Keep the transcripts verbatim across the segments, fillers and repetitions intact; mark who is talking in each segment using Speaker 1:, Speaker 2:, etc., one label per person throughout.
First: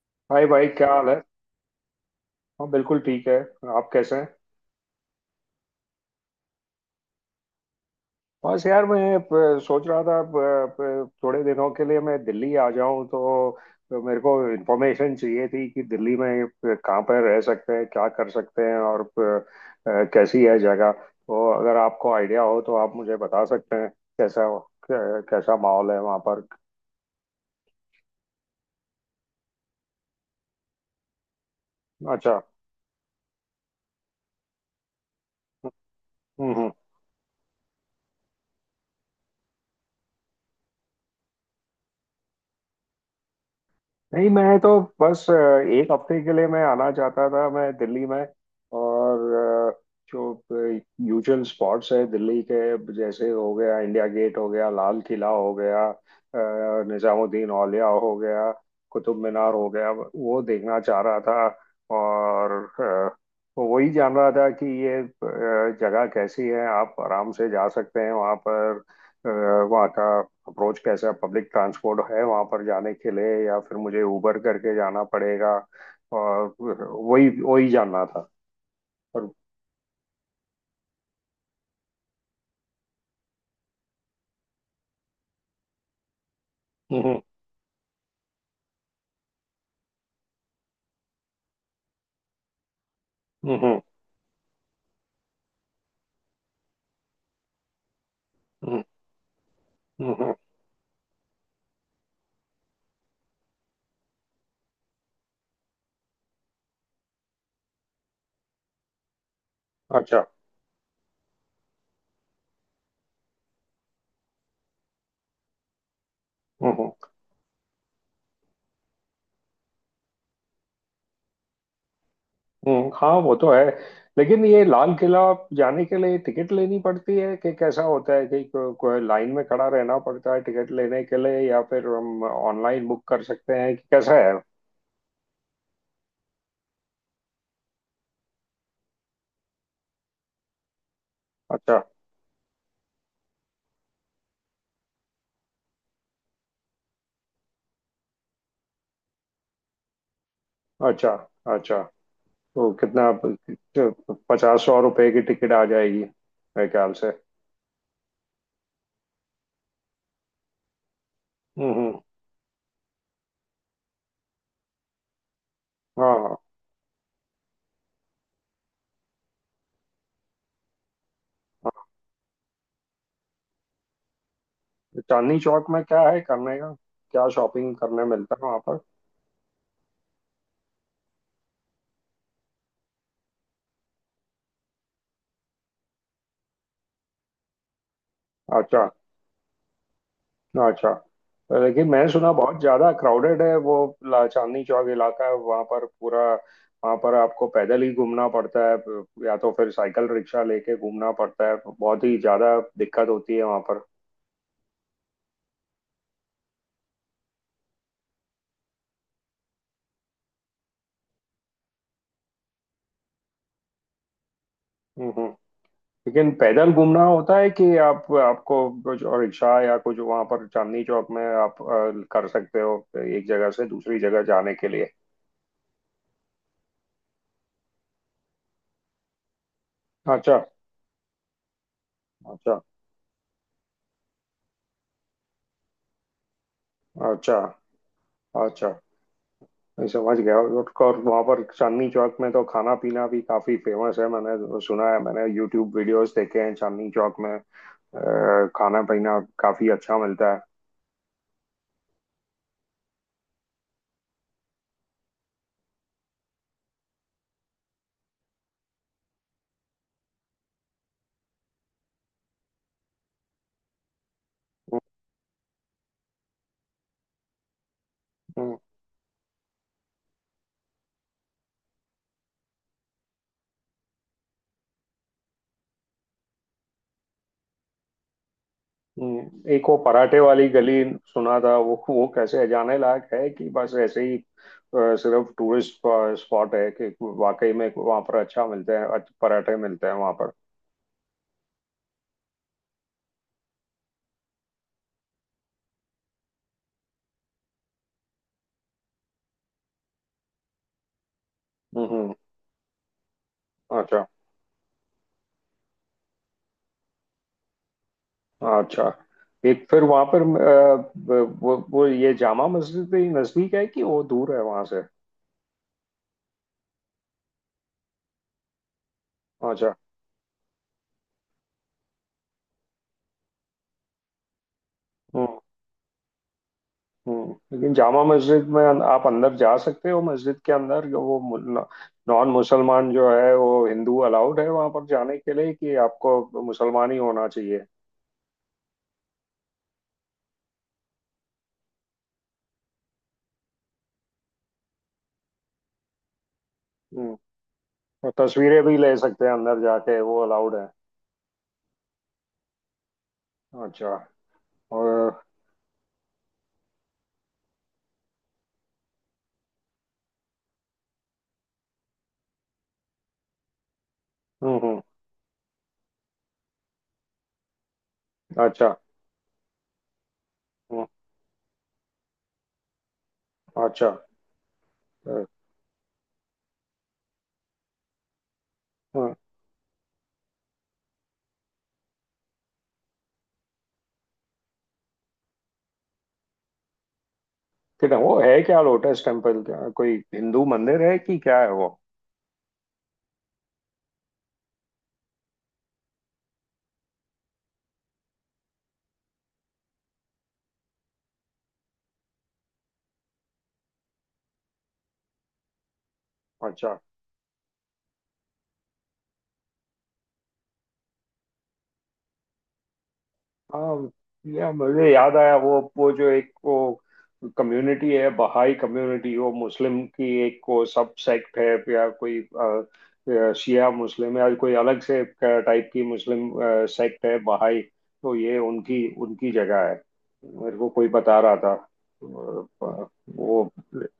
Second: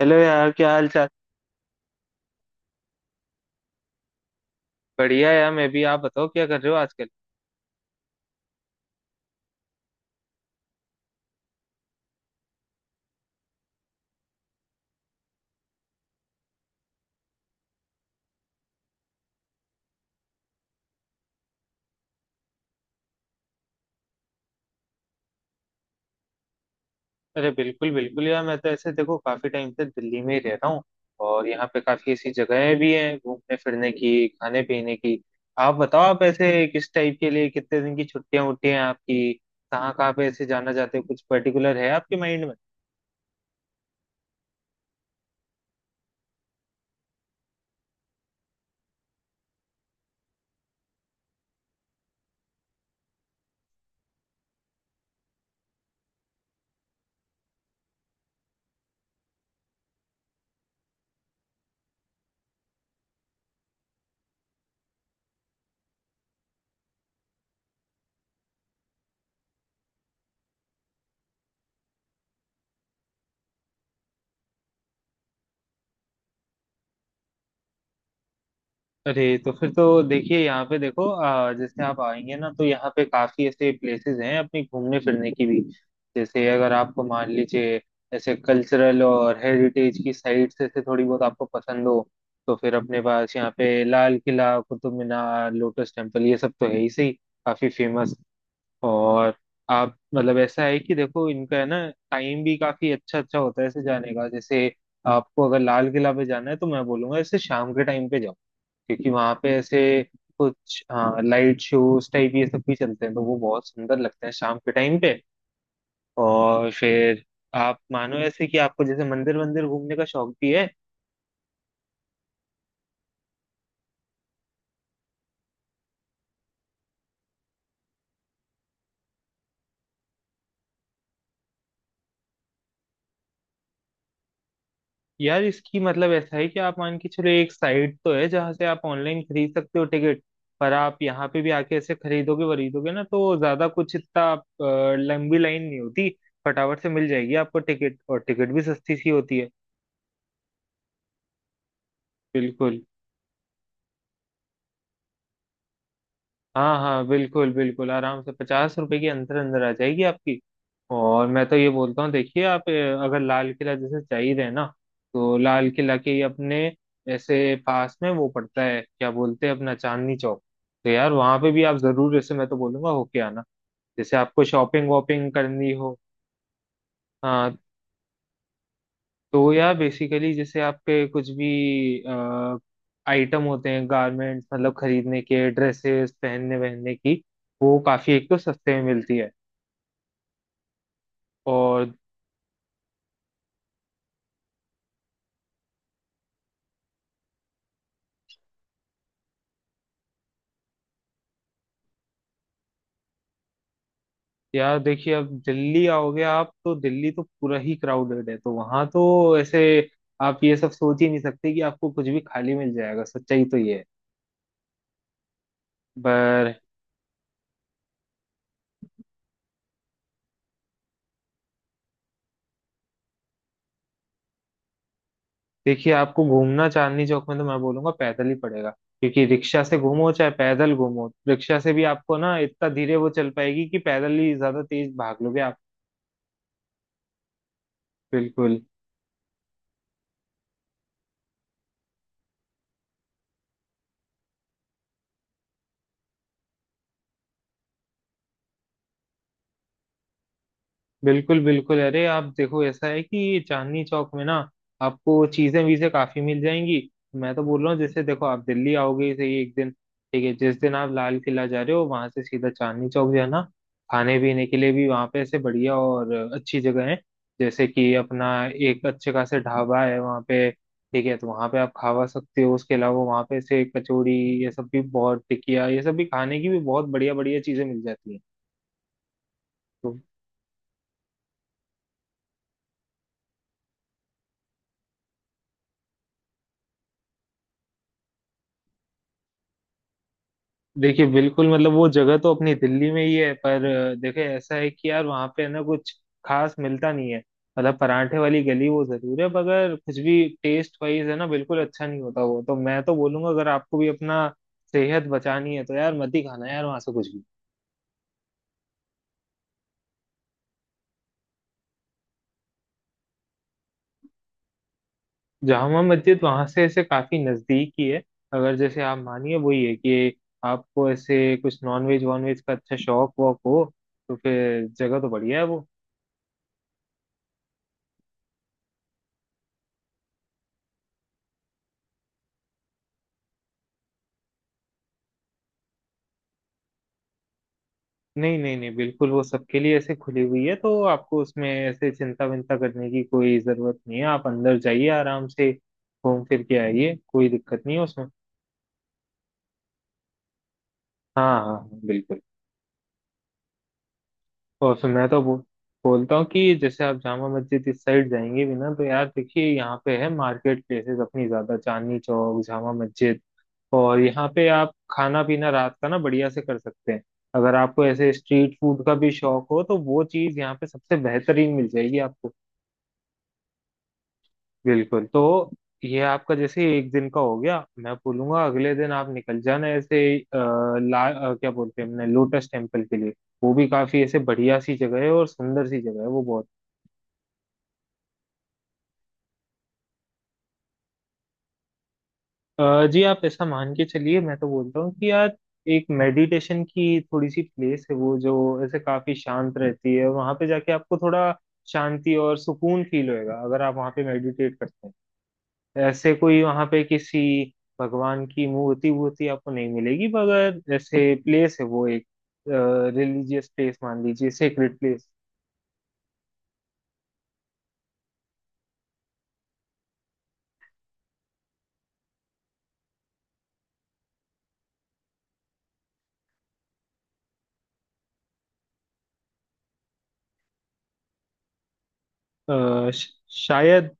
Speaker 1: Hello
Speaker 2: hi
Speaker 1: यार,
Speaker 2: भाई,
Speaker 1: क्या हाल
Speaker 2: क्या
Speaker 1: चाल।
Speaker 2: हाल है। हाँ, बिल्कुल ठीक है। आप कैसे हैं?
Speaker 1: बढ़िया यार, मैं भी। आप बताओ, क्या कर रहे हो आजकल।
Speaker 2: बस यार मैं प- सोच रहा था, प- प- थोड़े दिनों के लिए मैं दिल्ली आ जाऊं तो तो मेरे को इन्फॉर्मेशन चाहिए थी कि दिल्ली में प- कहाँ पर रह सकते हैं, क्या कर सकते हैं और प- अ, कैसी है जगह। तो अगर आपको आइडिया हो तो आप मुझे बता सकते हैं। कैसा, कै- कैसा माहौल है वहाँ पर?
Speaker 1: अरे बिल्कुल बिल्कुल यार, मैं तो ऐसे देखो काफी टाइम से दिल्ली में ही रह रहा हूँ। और यहाँ पे काफी ऐसी
Speaker 2: अच्छा।
Speaker 1: जगहें भी हैं घूमने फिरने की, खाने पीने की। आप बताओ, आप
Speaker 2: हम्म,
Speaker 1: ऐसे
Speaker 2: हम्म।
Speaker 1: किस टाइप के लिए, कितने दिन की छुट्टियां उट्टियां हैं आपकी। कहाँ कहाँ पे ऐसे जाना चाहते हो, कुछ पर्टिकुलर है आपके माइंड में।
Speaker 2: नहीं, मैं तो बस अ, एक हफ्ते के लिए मैं आना चाहता था मैं दिल्ली में। और अ, जो यूजुअल स्पॉट्स है दिल्ली के, जैसे हो गया इंडिया गेट, हो गया लाल किला, हो गया अ, निजामुद्दीन औलिया हो गया, कुतुब मीनार हो गया, वो देखना चाह रहा था। और अ, वही जान रहा था कि ये अ, जगह कैसी है, आप आराम से जा सकते हैं वहाँ पर। अ, वहाँ का अप्रोच कैसा है, पब्लिक ट्रांसपोर्ट है वहां पर जाने के लिए या फिर मुझे उबर करके जाना पड़ेगा? और वही वही जानना था।
Speaker 1: अरे
Speaker 2: और
Speaker 1: तो फिर तो देखिए, यहाँ पे देखो आ, जैसे आप आएंगे ना तो यहाँ पे काफी ऐसे प्लेसेस हैं अपनी घूमने फिरने की भी। जैसे अगर आपको
Speaker 2: हम्म
Speaker 1: मान लीजिए ऐसे कल्चरल और हेरिटेज की साइट्स ऐसे थोड़ी बहुत आपको पसंद हो, तो फिर अपने पास यहाँ
Speaker 2: हम्म,
Speaker 1: पे
Speaker 2: हम्म।
Speaker 1: लाल किला, कुतुब मीनार, लोटस टेम्पल, ये सब तो है ही सही। काफी फेमस। और आप,
Speaker 2: हम्म, हम्म,
Speaker 1: मतलब ऐसा है कि देखो इनका है ना, टाइम भी काफी अच्छा अच्छा होता है ऐसे जाने का। जैसे आपको अगर लाल किला पे जाना है तो मैं बोलूंगा ऐसे शाम के टाइम पे जाओ, क्योंकि वहां पे ऐसे
Speaker 2: अच्छा।
Speaker 1: कुछ, हाँ, लाइट शोज टाइप ये सब भी चलते हैं, तो वो बहुत सुंदर लगते हैं शाम के टाइम पे। और
Speaker 2: हम्म, हम्म,
Speaker 1: फिर आप मानो ऐसे कि आपको जैसे मंदिर वंदिर घूमने का शौक भी है।
Speaker 2: हम्म। हाँ, वो तो है। लेकिन ये लाल किला जाने के लिए टिकट लेनी पड़ती है कि कैसा होता है? कि को, कोई लाइन में खड़ा रहना पड़ता है टिकट लेने के लिए या फिर हम ऑनलाइन बुक कर सकते हैं, कि कैसा है?
Speaker 1: यार इसकी मतलब ऐसा है कि आप मान के चलो, एक साइट तो है जहाँ से आप ऑनलाइन खरीद सकते हो टिकट। पर आप यहाँ पे भी आके
Speaker 2: अच्छा।
Speaker 1: ऐसे खरीदोगे वरीदोगे ना, तो ज्यादा कुछ इतना आप, अ, लंबी लाइन नहीं होती। फटाफट से मिल जाएगी आपको टिकट, और टिकट भी सस्ती सी होती है।
Speaker 2: अच्छा। अच्छा। तो
Speaker 1: बिल्कुल।
Speaker 2: कितना, पचास सौ रुपए की टिकट आ जाएगी मेरे
Speaker 1: हाँ
Speaker 2: ख्याल
Speaker 1: हाँ,
Speaker 2: से?
Speaker 1: बिल्कुल बिल्कुल आराम से पचास रुपए के अंदर अंदर आ जाएगी आपकी। और मैं तो ये
Speaker 2: हम्म, हम्म।
Speaker 1: बोलता हूँ देखिए आप, अ, अगर लाल किला जैसे चाहिए रहे ना, तो लाल किला
Speaker 2: हाँ,
Speaker 1: के
Speaker 2: हाँ,
Speaker 1: अपने ऐसे पास में वो पड़ता है, क्या बोलते हैं, अपना चांदनी चौक। तो यार वहां पे भी आप जरूर, जैसे मैं तो बोलूंगा, होके आना। जैसे आपको शॉपिंग
Speaker 2: हाँ।
Speaker 1: वॉपिंग
Speaker 2: चांदनी चौक
Speaker 1: करनी
Speaker 2: में
Speaker 1: हो।
Speaker 2: क्या है करने का? क्या
Speaker 1: हाँ।
Speaker 2: शॉपिंग करने मिलता है वहां पर?
Speaker 1: तो यार बेसिकली जैसे आपके कुछ भी आइटम होते हैं, गारमेंट्स, मतलब खरीदने के, ड्रेसेस पहनने वहनने की, वो काफी एक तो सस्ते में
Speaker 2: अच्छा।
Speaker 1: मिलती है।
Speaker 2: अच्छा। लेकिन
Speaker 1: और
Speaker 2: मैं सुना बहुत ज्यादा क्राउडेड है वो, ला- चांदनी चौक इलाका है वहां पर पूरा। वहां पर आपको पैदल ही घूमना पड़ता है या तो फिर साइकिल रिक्शा लेके घूमना पड़ता है, बहुत ही ज्यादा दिक्कत होती है वहां पर।
Speaker 1: यार देखिए अब दिल्ली आओगे आप तो दिल्ली तो पूरा ही क्राउडेड है, तो वहां तो ऐसे आप ये सब सोच ही नहीं सकते कि आपको कुछ भी खाली मिल जाएगा, सच्चाई तो ये है।
Speaker 2: हम्म। लेकिन
Speaker 1: पर
Speaker 2: पैदल घूमना होता है कि आप आपको कुछ और रिक्शा या कुछ वहां पर चांदनी चौक में आप अ, कर सकते हो एक जगह से दूसरी जगह जाने के लिए?
Speaker 1: देखिए आपको घूमना चांदनी चौक में तो मैं बोलूंगा पैदल ही पड़ेगा, क्योंकि रिक्शा से घूमो चाहे
Speaker 2: अच्छा।
Speaker 1: पैदल घूमो, रिक्शा से भी आपको ना
Speaker 2: अच्छा।
Speaker 1: इतना धीरे वो चल पाएगी कि पैदल ही ज्यादा तेज भाग लोगे आप।
Speaker 2: अच्छा।
Speaker 1: बिल्कुल।
Speaker 2: अच्छा। मैं समझ गया। और और वहाँ पर चांदनी चौक में तो खाना पीना भी काफी फेमस है, मैंने सुना है। मैंने यूट्यूब वीडियोस देखे हैं चांदनी चौक में, अ, खाना पीना काफी अच्छा मिलता है।
Speaker 1: बिल्कुल बिल्कुल अरे, आप देखो ऐसा है कि चांदनी चौक में ना आपको चीजें वीजें काफी मिल जाएंगी। मैं तो बोल रहा हूँ जैसे देखो आप दिल्ली आओगे ही सही, एक दिन ठीक है, जिस दिन आप लाल किला जा रहे हो वहां से सीधा चांदनी चौक जाना। खाने पीने के लिए
Speaker 2: हम्म,
Speaker 1: भी वहां पे ऐसे बढ़िया और अच्छी जगह है। जैसे कि अपना
Speaker 2: हम्म।
Speaker 1: एक अच्छे खासे ढाबा है वहां पे, ठीक है, तो वहां पे आप खावा सकते हो। उसके अलावा वहां पे ऐसे कचौड़ी ये सब भी, बहुत टिकिया ये सब भी, खाने की भी बहुत बढ़िया बढ़िया चीजें मिल जाती हैं।
Speaker 2: हम्म, एक वो
Speaker 1: तो
Speaker 2: पराठे वाली गली सुना था। वो वो कैसे जाने लायक है कि बस ऐसे ही अ, सिर्फ टूरिस्ट स्पॉट है, कि वाकई में वहां पर अच्छा मिलते हैं, अच्छे पराठे मिलते हैं वहां पर?
Speaker 1: देखिए बिल्कुल, मतलब वो जगह तो अपनी दिल्ली में ही है, पर अ, देखे ऐसा है कि यार वहाँ पे है ना कुछ खास मिलता नहीं है। मतलब परांठे वाली गली वो जरूर है, मगर कुछ भी टेस्ट वाइज है ना बिल्कुल अच्छा नहीं
Speaker 2: हम्म।
Speaker 1: होता। वो तो मैं तो बोलूंगा, अगर आपको भी
Speaker 2: अच्छा।
Speaker 1: अपना सेहत बचानी है तो यार मत ही खाना यार वहाँ से कुछ भी।
Speaker 2: अच्छा। एक फिर वहां पर अ, वो वो ये जामा मस्जिद भी नजदीक है कि वो दूर है वहां से?
Speaker 1: जामा मस्जिद वहाँ से ऐसे काफी नजदीक ही है। अगर जैसे आप मानिए, वही है
Speaker 2: अच्छा।
Speaker 1: कि आपको ऐसे कुछ नॉन वेज वॉन वेज का अच्छा शौक वॉक हो, तो फिर जगह तो बढ़िया
Speaker 2: हम्म।
Speaker 1: है वो।
Speaker 2: हम्म, लेकिन जामा मस्जिद में अन- आप अंदर जा सकते हो? मस्जिद के अंदर जो वो मु- नॉन मुसलमान जो है, वो हिंदू अलाउड है वहां पर जाने के लिए कि आपको मुसलमान ही होना चाहिए?
Speaker 1: नहीं नहीं नहीं बिल्कुल वो सबके लिए ऐसे खुली हुई है, तो आपको उसमें ऐसे चिंता विंता करने की कोई जरूरत नहीं है। आप अंदर जाइए, आराम से घूम फिर के आइए,
Speaker 2: हम्म।
Speaker 1: कोई दिक्कत नहीं है उसमें।
Speaker 2: और तस्वीरें भी ले सकते हैं अंदर जाके, वो अलाउड है?
Speaker 1: हाँ हाँ हाँ, बिल्कुल।
Speaker 2: अच्छा।
Speaker 1: और फिर मैं तो
Speaker 2: और
Speaker 1: बो, बोलता हूँ कि जैसे आप जामा मस्जिद इस साइड जाएंगे भी ना, तो यार देखिए यहाँ पे है मार्केट प्लेसेस अपनी ज्यादा, चांदनी चौक, जामा मस्जिद। और यहाँ पे
Speaker 2: हम्म,
Speaker 1: आप
Speaker 2: हम्म।
Speaker 1: खाना पीना रात का ना बढ़िया से कर सकते हैं। अगर आपको ऐसे स्ट्रीट
Speaker 2: अच्छा।
Speaker 1: फूड का भी शौक हो तो वो चीज़ यहाँ पे
Speaker 2: हम्म,
Speaker 1: सबसे बेहतरीन मिल जाएगी आपको।
Speaker 2: अच्छा।
Speaker 1: बिल्कुल।
Speaker 2: अ,
Speaker 1: तो ये आपका जैसे एक दिन का हो गया। मैं बोलूंगा अगले दिन आप
Speaker 2: हम्म,
Speaker 1: निकल जाना ऐसे अ, ला अ, क्या बोलते हैं हमने, लोटस टेम्पल के लिए। वो भी काफी ऐसे बढ़िया सी जगह है और सुंदर सी जगह है वो बहुत।
Speaker 2: कितना वो है क्या लोटस टेम्पल? क्या कोई हिंदू मंदिर है कि क्या है वो?
Speaker 1: अ, जी आप ऐसा मान के चलिए, मैं तो बोलता हूँ कि यार एक मेडिटेशन की थोड़ी सी प्लेस है वो, जो ऐसे काफी शांत रहती है। वहां पे जाके आपको थोड़ा शांति और सुकून फील होएगा, अगर आप वहां पे मेडिटेट करते हैं। ऐसे कोई वहां
Speaker 2: अच्छा।
Speaker 1: पे किसी भगवान की मूर्ति वूर्ति आपको नहीं मिलेगी, मगर जैसे प्लेस है वो एक रिलीजियस प्लेस
Speaker 2: हाँ,
Speaker 1: मान लीजिए,
Speaker 2: या
Speaker 1: सेक्रेट
Speaker 2: मुझे
Speaker 1: प्लेस।
Speaker 2: याद आया, वो वो जो एक वो कम्युनिटी है, बहाई कम्युनिटी, वो मुस्लिम की एक को सब सेक्ट है, या कोई अ, अ, शिया मुस्लिम है या कोई अलग से टाइप की मुस्लिम सेक्ट है बहाई? तो ये उनकी उनकी जगह है? मेरे को कोई बता रहा था अ, वो।
Speaker 1: शायद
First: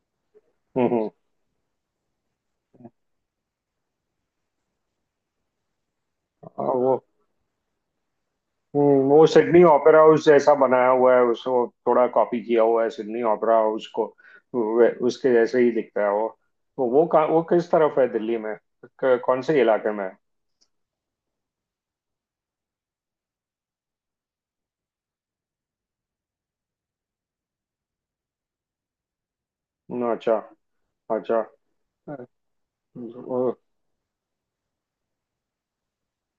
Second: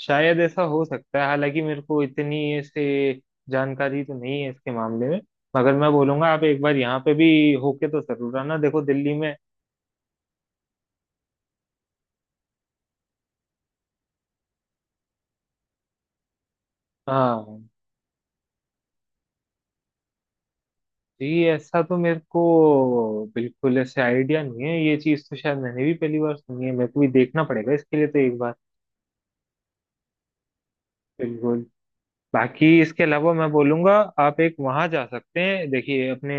Speaker 1: शायद ऐसा हो
Speaker 2: हम्म, हम्म।
Speaker 1: सकता है, हालांकि मेरे को इतनी ऐसे जानकारी तो नहीं है इसके मामले में। मगर मैं बोलूंगा आप एक
Speaker 2: हाँ,
Speaker 1: बार
Speaker 2: वो
Speaker 1: यहाँ पे भी होके तो जरूर आना, देखो
Speaker 2: हम्म,
Speaker 1: दिल्ली
Speaker 2: वो
Speaker 1: में।
Speaker 2: सिडनी ओपेरा हाउस जैसा बनाया हुआ है, उसको थोड़ा कॉपी किया हुआ है सिडनी ओपेरा हाउस को, वे- उसके जैसे ही दिखता है वो। तो वो का, वो
Speaker 1: हाँ
Speaker 2: किस तरफ है दिल्ली में? क- कौन से इलाके में है?
Speaker 1: जी, ऐसा तो मेरे को बिल्कुल ऐसे आइडिया नहीं है, ये चीज तो शायद मैंने भी पहली बार सुनी है, मेरे को भी देखना पड़ेगा इसके लिए तो एक बार।
Speaker 2: हम्म, अच्छा। अच्छा।
Speaker 1: बिल्कुल। बाकी इसके अलावा मैं
Speaker 2: वो-
Speaker 1: बोलूंगा आप एक वहां जा सकते हैं। देखिए अपने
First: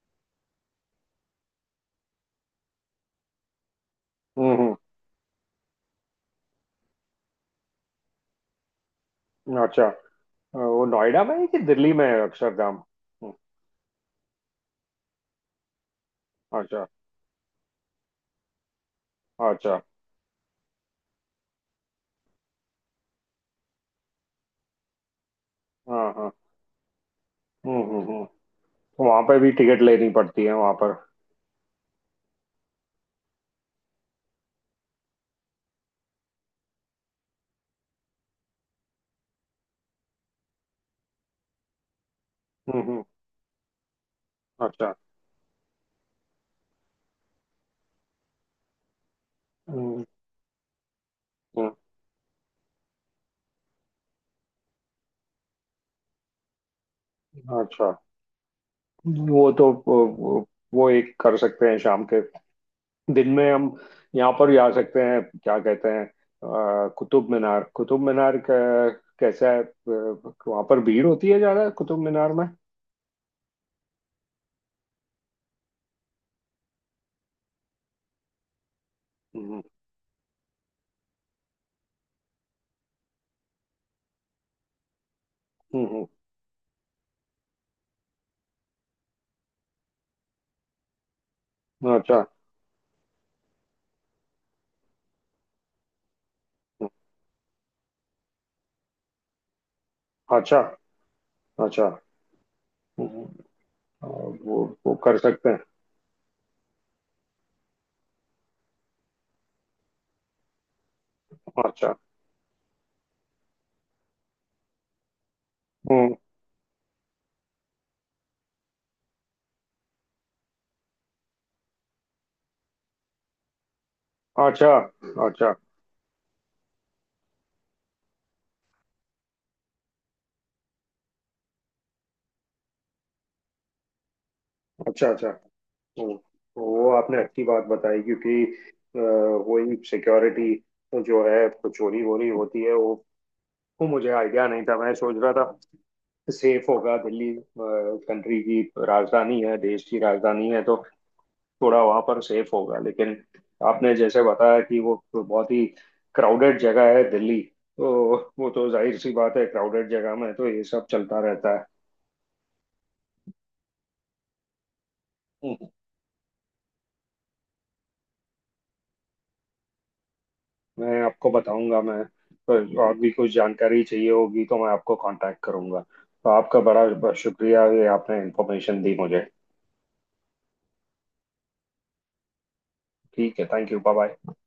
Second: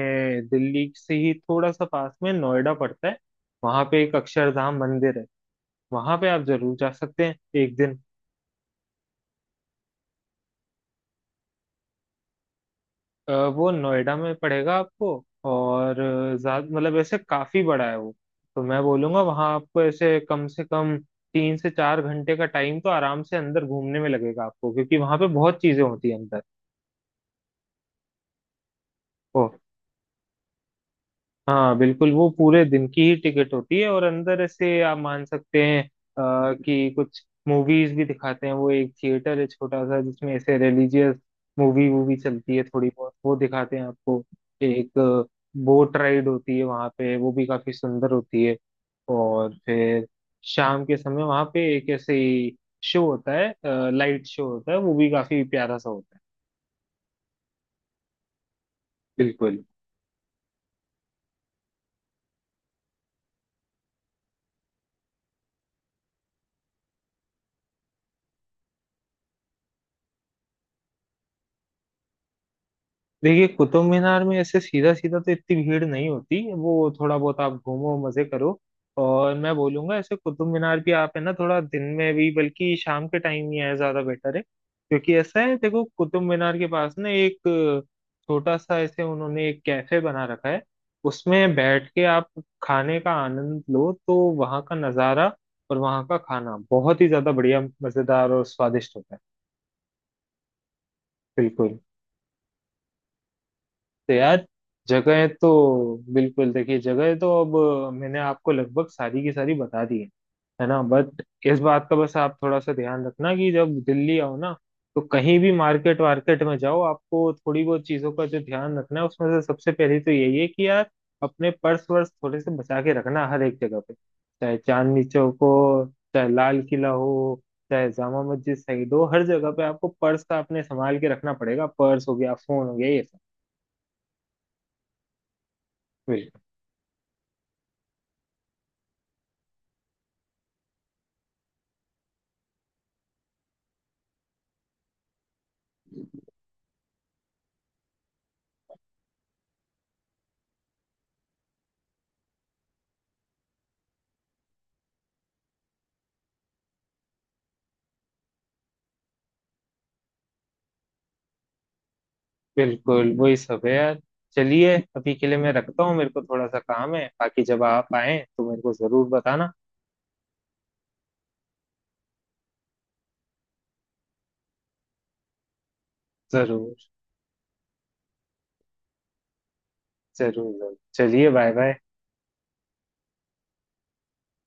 Speaker 1: दिल्ली से ही थोड़ा सा पास में नोएडा पड़ता है, वहां पे एक
Speaker 2: हम्म,
Speaker 1: अक्षरधाम मंदिर है, वहां पे आप जरूर जा सकते हैं एक दिन।
Speaker 2: हम्म, अच्छा। वो नोएडा में है कि दिल्ली में है अक्षरधाम?
Speaker 1: अ,
Speaker 2: हम्म,
Speaker 1: वो नोएडा में पड़ेगा आपको। और अ, ज्यादा
Speaker 2: अच्छा।
Speaker 1: मतलब ऐसे काफी बड़ा है वो, तो मैं बोलूंगा वहां
Speaker 2: अच्छा।
Speaker 1: आपको ऐसे कम से कम तीन से चार घंटे का टाइम तो आराम से अंदर घूमने में लगेगा आपको, क्योंकि वहां पे बहुत चीजें होती
Speaker 2: हाँ,
Speaker 1: है
Speaker 2: हाँ।
Speaker 1: अंदर।
Speaker 2: हम्म, हम्म, हम्म। तो वहाँ पे भी टिकट लेनी पड़ती है वहाँ पर?
Speaker 1: हाँ बिल्कुल, वो पूरे दिन की ही टिकट होती है। और अंदर ऐसे आप मान सकते हैं आ, कि कुछ मूवीज भी दिखाते हैं, वो एक थिएटर है छोटा सा जिसमें ऐसे रिलीजियस मूवी वूवी चलती है,
Speaker 2: हम्म,
Speaker 1: थोड़ी
Speaker 2: हम्म।
Speaker 1: बहुत वो दिखाते हैं आपको।
Speaker 2: अच्छा।
Speaker 1: एक बोट राइड होती है वहाँ पे, वो भी काफी सुंदर होती है। और
Speaker 2: हम्म,
Speaker 1: फिर शाम के समय वहाँ पे
Speaker 2: हम्म,
Speaker 1: एक ऐसे शो होता है, लाइट शो होता है, वो भी काफी प्यारा सा होता है।
Speaker 2: अच्छा। वो
Speaker 1: बिल्कुल।
Speaker 2: तो वो, वो एक कर सकते हैं शाम के, दिन में हम यहाँ पर भी आ सकते हैं क्या कहते हैं अ, कुतुब मीनार? कुतुब मीनार क- कैसा है, अ, वहाँ पर भीड़ होती है ज्यादा कुतुब मीनार में?
Speaker 1: देखिए कुतुब मीनार में ऐसे सीधा सीधा तो इतनी भीड़ नहीं होती, वो थोड़ा बहुत आप घूमो मजे करो। और मैं
Speaker 2: हम्म,
Speaker 1: बोलूंगा ऐसे कुतुब मीनार भी आप है ना थोड़ा दिन में भी, बल्कि शाम के टाइम ही है ज्यादा बेटर है, क्योंकि ऐसा है देखो
Speaker 2: हम्म, हम्म।
Speaker 1: कुतुब मीनार के पास ना एक छोटा सा ऐसे उन्होंने एक कैफे बना रखा है। उसमें बैठ के
Speaker 2: अच्छा।
Speaker 1: आप खाने का आनंद लो, तो वहाँ का नज़ारा और वहाँ का खाना बहुत ही ज्यादा बढ़िया, मजेदार और स्वादिष्ट होता है।
Speaker 2: अच्छा।
Speaker 1: बिल्कुल।
Speaker 2: अच्छा। हम्म, अ,
Speaker 1: तो यार
Speaker 2: वो वो कर
Speaker 1: जगह
Speaker 2: सकते हैं।
Speaker 1: तो, बिल्कुल देखिए जगह तो अब मैंने आपको लगभग सारी की सारी बता दी है है ना। बट इस बात
Speaker 2: अच्छा।
Speaker 1: का बस आप थोड़ा सा ध्यान रखना कि जब दिल्ली आओ ना, तो कहीं भी मार्केट
Speaker 2: हम्म।
Speaker 1: वार्केट में जाओ, आपको थोड़ी बहुत चीजों का जो ध्यान रखना है उसमें से सबसे पहले तो यही है कि यार अपने पर्स वर्स थोड़े से बचा के रखना हर एक जगह पे। चाहे
Speaker 2: अच्छा।
Speaker 1: चांदनी चौक
Speaker 2: अच्छा।
Speaker 1: हो, चाहे लाल किला हो, चाहे जामा मस्जिद साइड हो, हर जगह पे आपको पर्स का अपने संभाल के रखना पड़ेगा। पर्स हो गया, फोन हो गया, ये
Speaker 2: अच्छा। अच्छा। हम्म,
Speaker 1: सब।
Speaker 2: वो आपने अच्छी बात बताई, क्योंकि अ, वही सिक्योरिटी जो है, तो चोरी वोरी होती है वो। वो मुझे आइडिया नहीं था, मैं सोच रहा था सेफ होगा दिल्ली, कंट्री की राजधानी है, देश की राजधानी है, तो थोड़ा वहां पर सेफ होगा। लेकिन आपने जैसे बताया कि वो तो बहुत ही क्राउडेड जगह है दिल्ली, तो वो तो जाहिर सी बात है, क्राउडेड जगह में तो ये सब चलता रहता
Speaker 1: बिल्कुल वही सब है यार। चलिए अभी के लिए मैं
Speaker 2: है।
Speaker 1: रखता हूँ, मेरे को थोड़ा सा काम है, बाकी जब आप आए तो मेरे को जरूर बताना।
Speaker 2: मैं आपको बताऊंगा। मैं पर और भी कुछ जानकारी चाहिए होगी तो मैं आपको कांटेक्ट करूंगा। तो आपका
Speaker 1: जरूर
Speaker 2: बड़ा बड़ा शुक्रिया, ये आपने इंफॉर्मेशन दी मुझे।
Speaker 1: जरूर जरूर चलिए, बाय बाय।
Speaker 2: ठीक है। Thank you. Bye bye.